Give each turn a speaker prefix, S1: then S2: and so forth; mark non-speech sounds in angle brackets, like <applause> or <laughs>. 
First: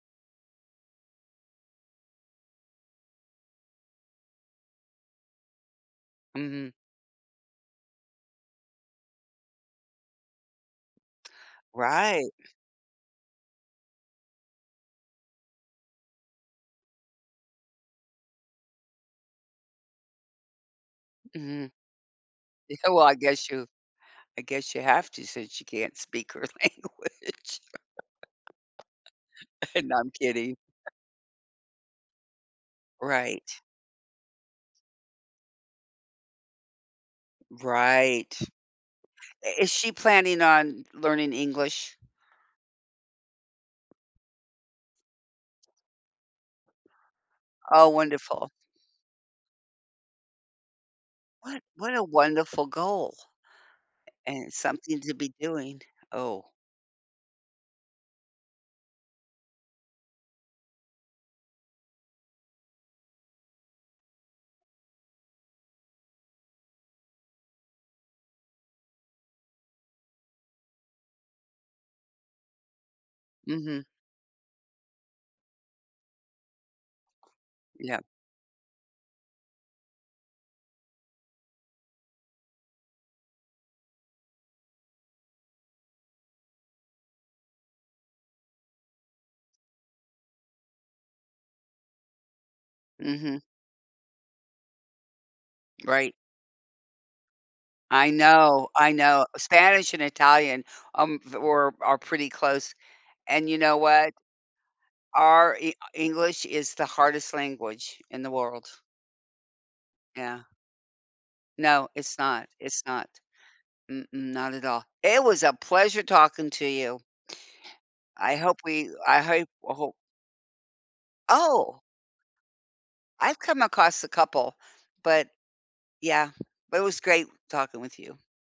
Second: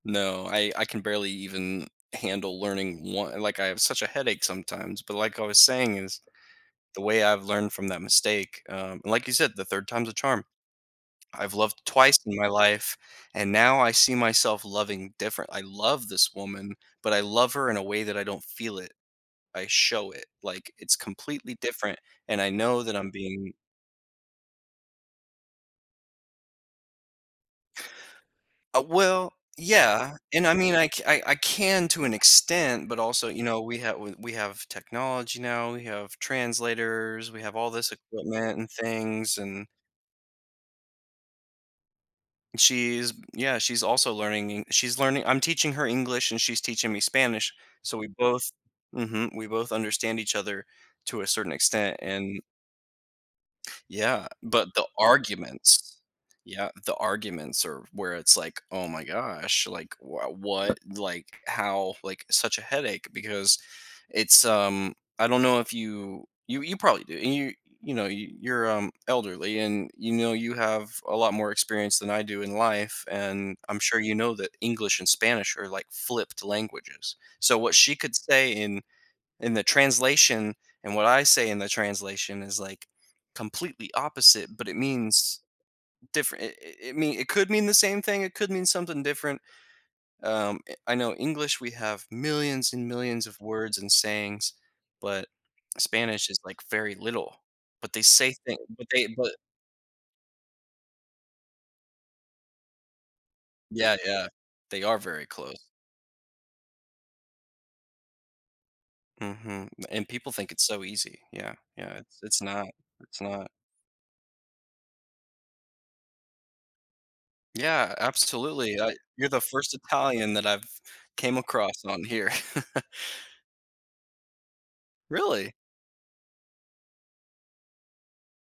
S1: No, I I can barely even handle learning one like, I have such a headache sometimes, but, like I was saying is
S2: Mhm.
S1: the way I've learned from that mistake, um, and like you said, the third time's a charm. I've loved twice
S2: Right.
S1: in my life, and now I see myself loving different I love this woman, but I love her in a way that I don't feel it. I show it, like, it's completely
S2: Mhm.
S1: different, and I
S2: Yeah,
S1: know that
S2: well,
S1: I'm
S2: I guess
S1: being
S2: you I guess you have to since you can't speak her language.
S1: Uh well,
S2: <laughs> And I'm
S1: yeah, and I
S2: kidding.
S1: mean, I
S2: <chuckles>
S1: c I I can to an extent, but also, you
S2: Right.
S1: know, we have we we have technology now, we have translators, we have all this
S2: Right.
S1: equipment and things
S2: I
S1: and
S2: is she planning on learning English?
S1: She's yeah, she's also learning En she's learning I'm teaching her English and she's teaching me Spanish,
S2: Oh,
S1: so we
S2: wonderful.
S1: both mhm, we both understand each other to a certain
S2: What what
S1: extent
S2: a
S1: and
S2: wonderful goal, a
S1: Yeah,
S2: and
S1: but the
S2: something to be doing
S1: arguments
S2: oh.
S1: yeah, the arguments are where it's like, "Oh my gosh, like wh what like, how" like, such a headache because it's, um I don't know if you you you probably do, and, you you know, you're, um, elderly and you know you have a lot more experience than I do in life, and I'm
S2: Mhm.
S1: sure you know that English and Spanish are, like, flipped languages, so what she
S2: Yep.
S1: could say in in the translation, and what I say in the translation is, like, completely opposite, but it means different it it mean it could mean the same thing, it could mean something different. Um, i I know English we have millions and millions of
S2: Mhm.
S1: words and sayings, but
S2: Right.
S1: Spanish is, like, very little. But they
S2: I
S1: say thing
S2: know,
S1: but
S2: I
S1: they,
S2: know,
S1: but
S2: Spanish and Italian, um, v were are pretty close, and you know
S1: Yeah,
S2: what?
S1: yeah, they are very
S2: Our
S1: close.
S2: E English is the hardest language in the world.
S1: Mhm, and people
S2: Yeah.
S1: think it's so easy yeah,
S2: No,
S1: yeah,
S2: it's
S1: it's it's
S2: not,
S1: not,
S2: it's not.
S1: it's not.
S2: Mm-mm, not at all, it was a pleasure talking to you.
S1: Yeah,
S2: I hope
S1: absolutely,
S2: we
S1: I
S2: I
S1: you're the
S2: hope I
S1: first
S2: hope
S1: Italian that I've came
S2: Oh!
S1: across on here. <chuckles>
S2: I've come across a couple, but
S1: Really?
S2: yeah, but it was great talking with you.